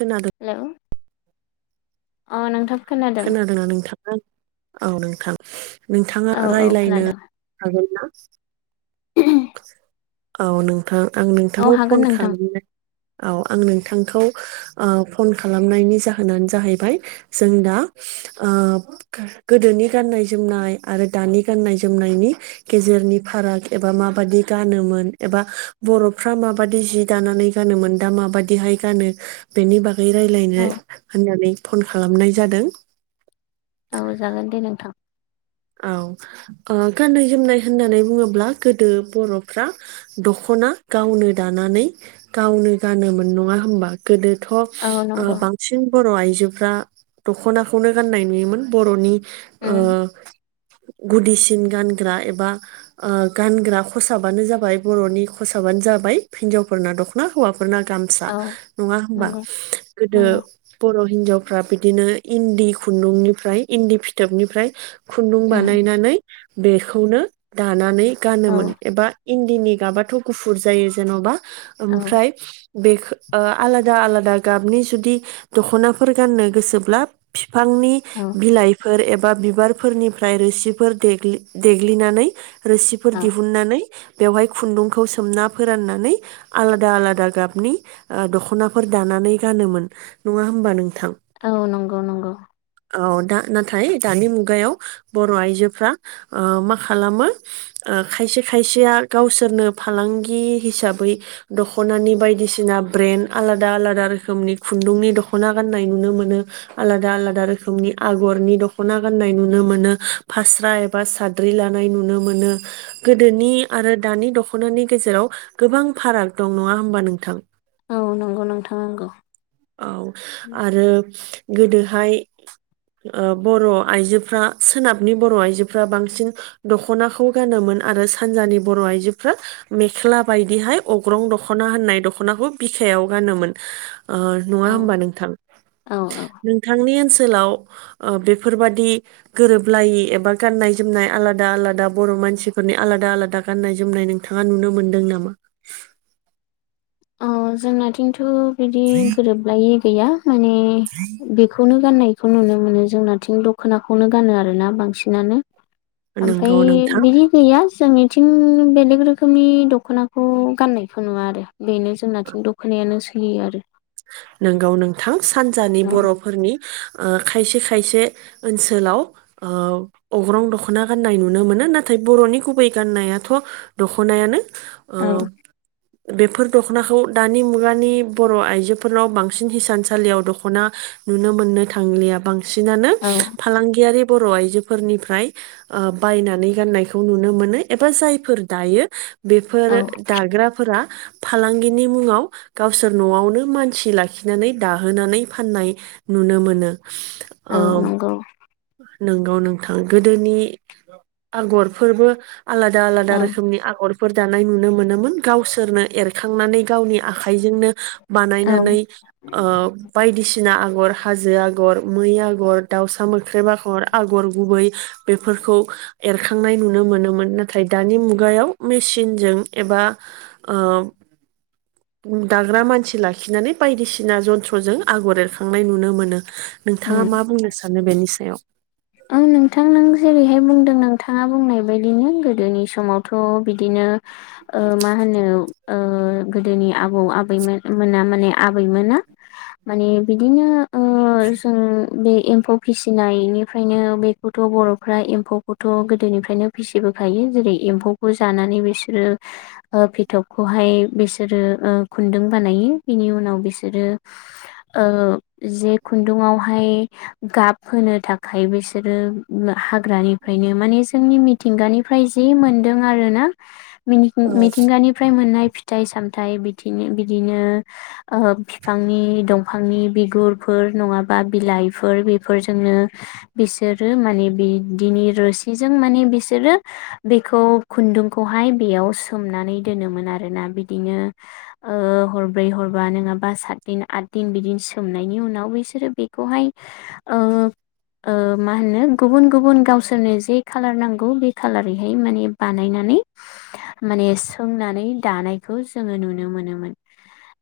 खोना हेलौ अ नोंथां खोनादों। खोनादोंना औ नोंथाङा नोंथां नोंथाङा औ औ रायलायनो खोनादों हागोन ना औ नोंथां आं औ नोंथांखौ फन हागोन नोंथां खालामनाय औ आं नोंथांखौ ओ फन खालामनायनि जाहोनानो जाहैबाय जों दा ओ गोदोनि गाननाय जोमनाय आरो दानि गाननाय जोमनायनि गेजेरनि फाराग एबा माबादि गानोमोन एबा बर'फ्रा माबादि जि दाना नै गानोमोन दा माबादिहाय गानो बेनि बा गै रायलायनो औ होननानै फन खालामनाय जादों। औ जागोन दे नोंथां औ ओ गाननाय जोमनाय होननानै बुङोब्ला गोदो बर'फ्रा दख' ना गावनो दानानै गावनो गानोमोन नङा होनबा गोदो थ' ओ औ नंगौ बांसिन बर' आइजोफ्रा दख'नाखौनो गाननाय नुयोमोन बर'नि ओ उम गुदिसिन गानग्रा एबा ओ गानग्रा खसाबानो जाबाय बर'नि ख साबानो जाबाय हिनजावफोरना दख'ना हौवा फोरना गामसा औ नङा होमबा नंगौ गोदो नंगौ बर' हिन्जावफ्रा बिदिनो इन्दि खुन्दुंनिफ्राय इन्दि फिथोबनिफ्राय खुन्दुं उम बानायनानै बेखौनो दानानै औ गानोमोन एबा इन्दिनि गाबाथ' गुफुर जायो जेन'बा औ ओमफ्राय बे ओ आलादा आलादा गाबनि जुदि दख'नाफोर गाननो गोसोब्ला बिफांनि औ बिलाइफोर एबा बिबार फोरनिफ्राय रोसिफोर देग्लिनानै रोसिफोर औ दिहुननानै बेवहाय खुन्दुंखौ सोमना फोराननानै आलादा आलादा गाबनि दख'नाफोर दाना नै गानोमोन नङा होनबा औ नंगौ नंगौ औ दा नाथाय दानि मुगा मुगायाव बर' आइजोफोरा ओ मा खालामो खायसे खायसेया गावसोर नो फालांगि हिसाबै दख'नानि बायदिसिना ब्रेन्दड आलादा आलादा रोखोमनि खुन्दुंनि दख'ना गाननाय नुनो मोनो आलादा आलादा रोखोमनि आगरनि दख'ना गाननाय नुनो मोनो फास्रा एबा साद्रि लानाय नुनो मोनो गोदोनि आरो दानि दख'नानि गेजेराव गोबां फाराग दं नङा होमबा नोंथां औ नंगौ नोंथां नंगौ आरो गोदोहाय ओ बर' आइजोफ्रा सोनाबनि बर' आइजोफ्रा बांसिन दख'नाखौ गानोमोन आरो सानजानि बर' आइजोफ्रा मेख्ला बायदिहाय अग्रं दख'ना होननाय दख'नाखौ बिखायाव गानोमोन नङा औ होमबा नोंथां औ औ नोंथांनि ओनसोलाव बे बेफोरबादि गोरोबलायै एबा गाननाय जोमनाय आलादा आलादा बर' मानसिफोरनि आलादा आलादा गाननाय जोमनाय नोंथाङा नुनो मोनदों नामा औ जोंनाथिंथ' बिदि गोरोबलायै गैया माने बेखौनो गाननाय बेखौ नुनो मोनो जोंनाथिं दख'नाखौनो गानो आरोना बांसिनानो नोंगौ ओमफ्राय नोंथां बिदि गैया जोंनि थिं बेलेग रोखोमनि दख'नाखौ गाननायखौ नुवा आरो बेनो जोंनाथिं दख'नायानो सोलियो आरो नोंगौ नोंथां सानजानि बर'फोरनि ओ खायसे खायसे ओनसोलाव ओ अग्रं दख'ना गाननाय नुनो मोनो नाथाय बे बर'नि गुबै गान्नायाथ' दख'नायानो ओ औ बेफोर दख'नाखौ दानि मुगानि बर' आइजो फोरनाव बांसिन हिसानसालियाव दख'ना नुनो मोननो थांलिया बांसिन बांसिनानो औ फालांगियारि बर' आइजोफोरनिफ्राय ओ बायनानै गाननायखौ नुनो मोनो एबा जायफोर दायो बेफोर औ दाग्राफोरा फालांगिनि मुङाव गावसोर न'आवनो मान सि लाखिनानै दाहोनानै फाननाय नुनो मोनो औ नंगौ नोंगौ नोंथां गोदोनि आगरफोरबो आलादा आलादा औ रोखोमनि आगर फोर दानाय नुनो मोनोमोन गावसोरनो एरखांनानै गावनि आखाइजोंनो औ नानै ओ बायदिसिना आगर हाजो हाजो आग'र मै आगर दाउसा मोख्रेब आगर आगर गुबै बेफोरखौ एर एरखांनाय नुनो मोनोमोन नाथाय दानि मुगायाव मेसिनजों एबा दाग्रा मानसि लाखि लाखिनानै बायदिसिना जन्थ्रजों आगर एरखांनाय नुनो मोनो उम नोंथाङा मा बुंनो सानो बेनि सायाव औ नोंथां नों जेरैहाय बुंदों नोंथाङा बुंनाय बदिनो गोदोनि समावथ' बिदिनो ओ मा होनो ओ [unintelligible] [inaudible] गोदोनि आबौ आबैमोन मोना माने आबैमोना माने बिदिनो ओ जों बे एम्फौ फिसिनायनि फ्रायनो बेखौथ' बर'फ्रा एम्फौखौथ' गोदोनिफ्रायनो फिसिबोखायो जेरै एम्फौखौ जानानै नि बिसोरो ओ फिथबखौ हाय बिसोरो ओ खुन्दुं बानायो बिनि उनाव बिसोरो ओ जे खुन्दुंआवहाय गाब होनो था खाय बिसोरो हाग्रानिफ्रायनो माने जोंनि मिथिंगानिफ्राय जि मोनदों आर ना। ना मिनि औ मिथिंगानिफ्राय मोननाय फिथ फिथाइ सामथाय मिथिनो बिदिनो बिदिनो ओ बिफांनि दंफांनि बिगुरफोर फोर नङाबा बिलाइफोर बेफोरजोंनो बिसोरो माने बिदिनि रोसिजों माने बिसोरो बेखौ खु खुन्दुंखौहाय बेयाव सोमनानै दोनोमोन आरोना बिदिनो ओ हरब्रै हरबानो नङाबा सातदिन आथ दिन बिदिन सोमनायनि उनाव बिसोरो बेखौहाय ओ ओ मा होनो गुबुन गुबुन गावसोरनो जे खालार नांगौ बे खालारै हाय माने बानाय नानै माने सोंनानै दानायखौ जोङो नुनो मोनोमोन।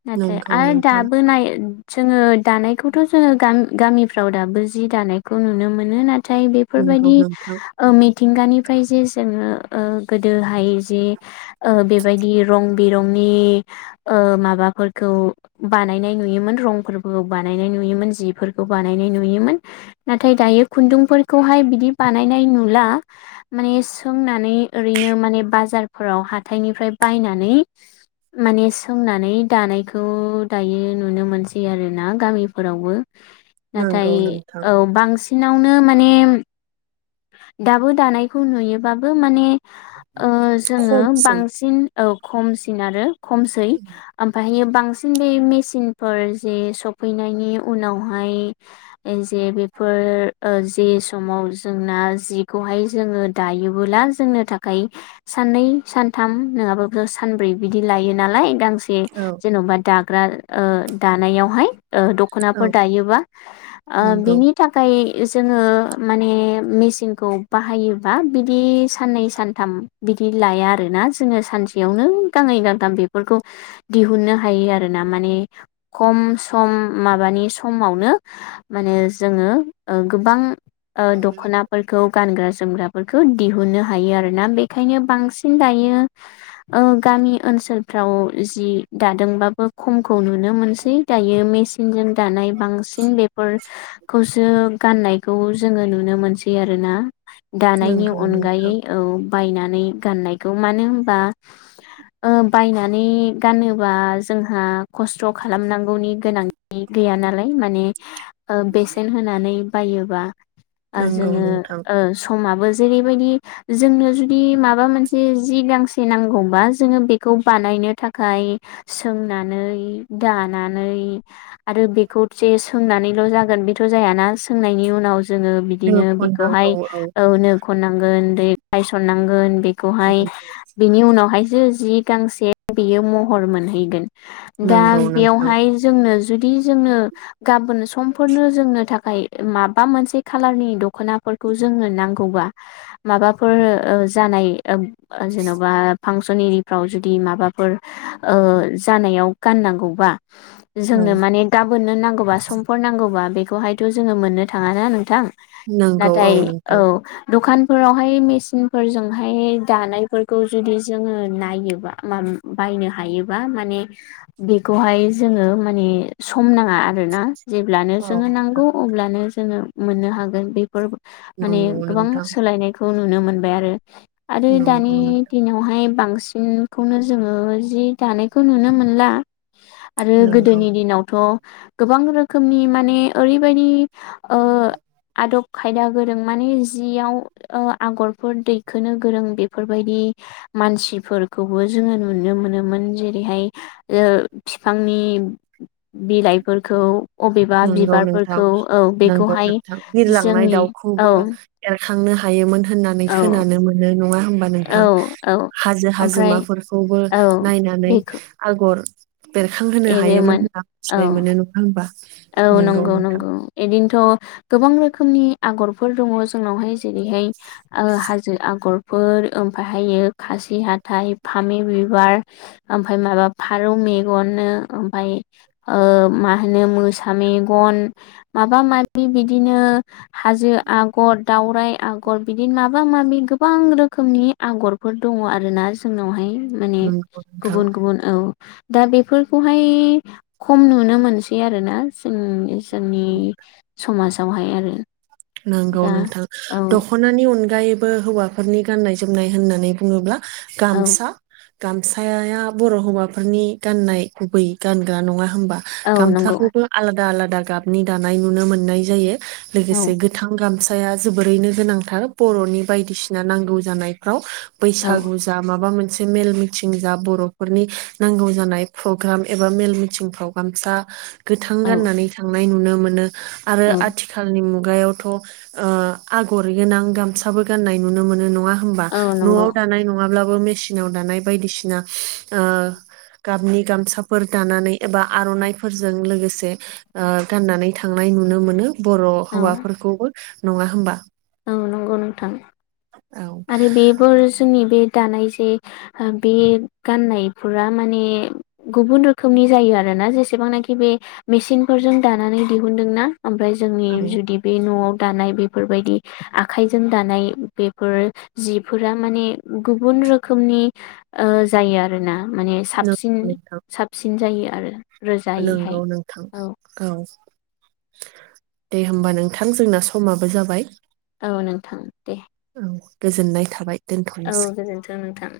नाथाय नंगौ आरो नोंथां दाबो नाय जोङो दानायखौथ' जोङो गान गामिफ्राव दाबो जि दानायखौ नुनो मोनो ना थाय नंगौ बेफोरबायदि नोंथां ओ मिथिंगानिफ्राय जे जोङो ओ गोदोहाय जे ओ बेबायदि रं बि रंनि ओ माबाफोरखौ बानायनाय नुयोमोन रंफोरखौ बानायनाय नुयो योमोन जिफोरखौ बानायनाय नुयोमोन नाथाय दायो खुन्दुंफोरखौहाय बिदि बानायनाय नुला माने सोंनानै ओरै नो माने बाराव हानिफ्राय बायनानै माने सोंनानै दानायखौ दायो नुनो मोनसै आरोना गामिफोरावबो। नंगौ नाथाय नोंथां औ बांसिन नावनो माने दाबो दानायखौ नुयोबाबो माने ओ जोङो खमसै बांसिन औ खमसिन आरो खमसै ओमफ्राय बांसिन बे मेसिनफोर जे सफैनायनि उनावहाय ओम जे बेफोर ओ जे समाव जोंना जिखौहाय जोङो दायोबोला जों नो थाखाय साननै सानथाम नङाबाब सानब्रै बिदि लायो नालाय गांसे औ जेन'बा दाग्रा ओ दानायावहाय ओ दख'नाफोर औ दायोबा ओ नंगौ बिनि थाखाय इ जोङो माने मेसिनखौ बाहायोबा बिदि साननै सानथाम बिदि लाया आरोना जोङो सानसेयावनो गांनै गांथां बेफोरखौ दिहुननो हायो आरो। ना माने खम सम माबानि समावनो माने जोङो ओ गोबां ओ दख'नाफोरखौ गानग्रा जोमग्राफोरखौ दिहुननो हायो आरोना बेखायनो बांसिन दायो ओ गामि ओनसोल फ्राव जि दादोंबाबो खमखौ नुनो मोनसै दायो मेचनजों दानाय बांसिन बेफोर खौसो गाननायखौ जोङो नुनो मोनसै आरोना। दानायनि नंगौ नोंथां अनगायै औ बायनानै गाननायखौ मानो होनबा ओ बायनानै गानोबा जोंहा खस्थ' खालामनां गौनि गोनांथि गैया नालाय माने ओ बेसेन होनानै बायोबा आ नंगौ जोङो नोंथां ओ समाबो जेरै बायदि जोंनो जुदि माबा मोनसे जि गांसे नांगौबा जोङो बेखौ बानाय नो थाखाय सोंनानै दानानै आरो बेखौ जे सोंनानै जागोन बेथ' जायाना सोंनायनि उनाव जोङो नो बिदिनो बेखौहाय खननांगौ औ ओ नो खननांगोन दै गायसननांगोन बि बेखौहाय बिनि उनावहायसो जि गांसे बेयो महर' मोनहैगोन। दा नंगौ नोंथां बेयावहाय जोंनो जुदि जोंनो गाबोन सम' फोरनो जोंनो थाखाय मा मोनसे खारलारनि दख'नाफोरखौ जोंनो नांगौबा माबाफोर ओ जानाय ओ ओ जेन'बा फांसन एरिफ्राव जुदि माबाफोर ओ जानायाव गाननांगौबा औ जोंनो माने गाबोननो नांगौबा समफोर नांगौ आ बेखौहायथ' जोङो मोननो थाङा ना नोंथां नंगौ नाथाय औ नोंथां दखान फोरावहाय मेसिन फोरजोंहाय दानायफोरखौ जुदि जोङो नायोबा माम बा होयनो हायोबा माने बेखौहाय जोङो माने सम नाङा आरोना जेब्ला औ जोङो नांगौ अब्लानो जोङो मोननो हागोन बेफोर माने नंगौ गोबां नोंथां सोलायनायखौ नुनो मोनबाय। आरो दानि नंगौ नोंथां दिनावहाय बांसिन सिनखौनो जोङो जि दानायखौ नुनो मोनला आरो नंगौ गोदोनि दिनावथ' गोबां रोखोमनि माने ओरैबायदि ओ आदब खायदा गोरों माने जियाव ओ आगरफोर दैखोनो गोरों बेफोरबायदि मानसिफोरखौबो जोङो नुनो मोनोमोन जेरैहाय ओ फिफांनि बिलाइफोरखौ अबेबा बिबारफोरखौ औ नोंगौ बेखौहाय नोंथां बिरलांनाय जोंनि औ दाउखौबो एरखांनो हायोमोन होननानै औ खोनानो मोनो नङा होम होमबा औ नोंथां औ हाजो ओमफ्राय हाजोमाफोरखौबो औ नायनानै बेखौ आगर बेरखांहोनो हायोमोन एरोमोन होनना औ मिथिनाय मोनो नङा होमबा। औ नंगौ नंगौ बिदिनोथ' गोबां रोखोमनि आगरफोर दङ। जोंनावहाय जेरैहाय आ हाज जो आगरफोर ओमफाहायो खासि हाथाइ फामे बिबार ओमफ्राय माबा फारौ मेगननो ओमफाय ओ मा होनो मोसा सा मेगन माबा माबि बिदिनो हाजो आगर दावराइ आगर बिदिनो माबा माबि गोबां रोखोमनि आगरफोर दङ आरोना जोंनावहाय। माने नंगौ नोंथां गुबुन गुबुन औ दा बेफोरखौहाय खम नुनो मोनसै आरोना जों जोंनि समाजावहाय आरो नंगौ दा नोंथां औ दख'नानि अनगायै बो हौवाफोरनि गाननाय जोमनाय होननानै बुङोब्ला औ गामसा। गामसायाया बर' हौवाफोरनि गाननाय गुबै गानग्रा नङा। होमबा‌ औ नंगौ गामसाखौबो आलादा आलादा गाबनि दानाय नुनो मोननाय जायो लोगोसे औ गो गोथां गामसाया जोबोरैनो गोनांथार बर'नि बायदिसिना नांगौ जानायफ्राव। औ बैसागु जा माबा मोनसे मोनसे मेल मिथिं जा बर'फोरनि नांगौ जानाय प्रग्राम एबा मेल मिथिं फ्राव गामसा गोथां औ गाननानै थांनाय नुनो मोनो आरो औ आथिखालनि मुगायाव। थ ओ आगर गोनां गामसाबो गाननाय नुनो मोनो नङा। होनबा औ नंगौ न'आव दानाय नङाब्ला मेसिनाव दानाय बायदिसिना ओ गाबनि गामसाफोर दानानै एबा आर'नाइफोरजों लोगोसे ओ गाननानै थांनाय नुनो मोनो बर' औ हौवा नङा होमबा। औ नंगौ नोंथां औ आरो बेफोर जोंनि बे दानाय जे बे गाननायफोरा माने गुबुन रोखोमनि जायो आरो ना जेसेबांनाखि बे मेचन फोरजों दानानै दिहुनदोंना। ओमफ्राय जोंनि औ जुदि बे न'आव दानाय बेफोरबायदि आखाइजों दानाय बेफोर जिफोरा माने गुबुन रोखोमनि ओ जायो आरोना माने साबसिन नंगौ नोंथां साबसिन जायो आरो रोजायैहाय नंगौ नोंथां औ दे होमबा नोंथां जोंना समाबो जाबाय। औ नोंथां दे औ गोजोननाय थाबाय। औ दोनथ'नोसै गोजोनथों नोंथां।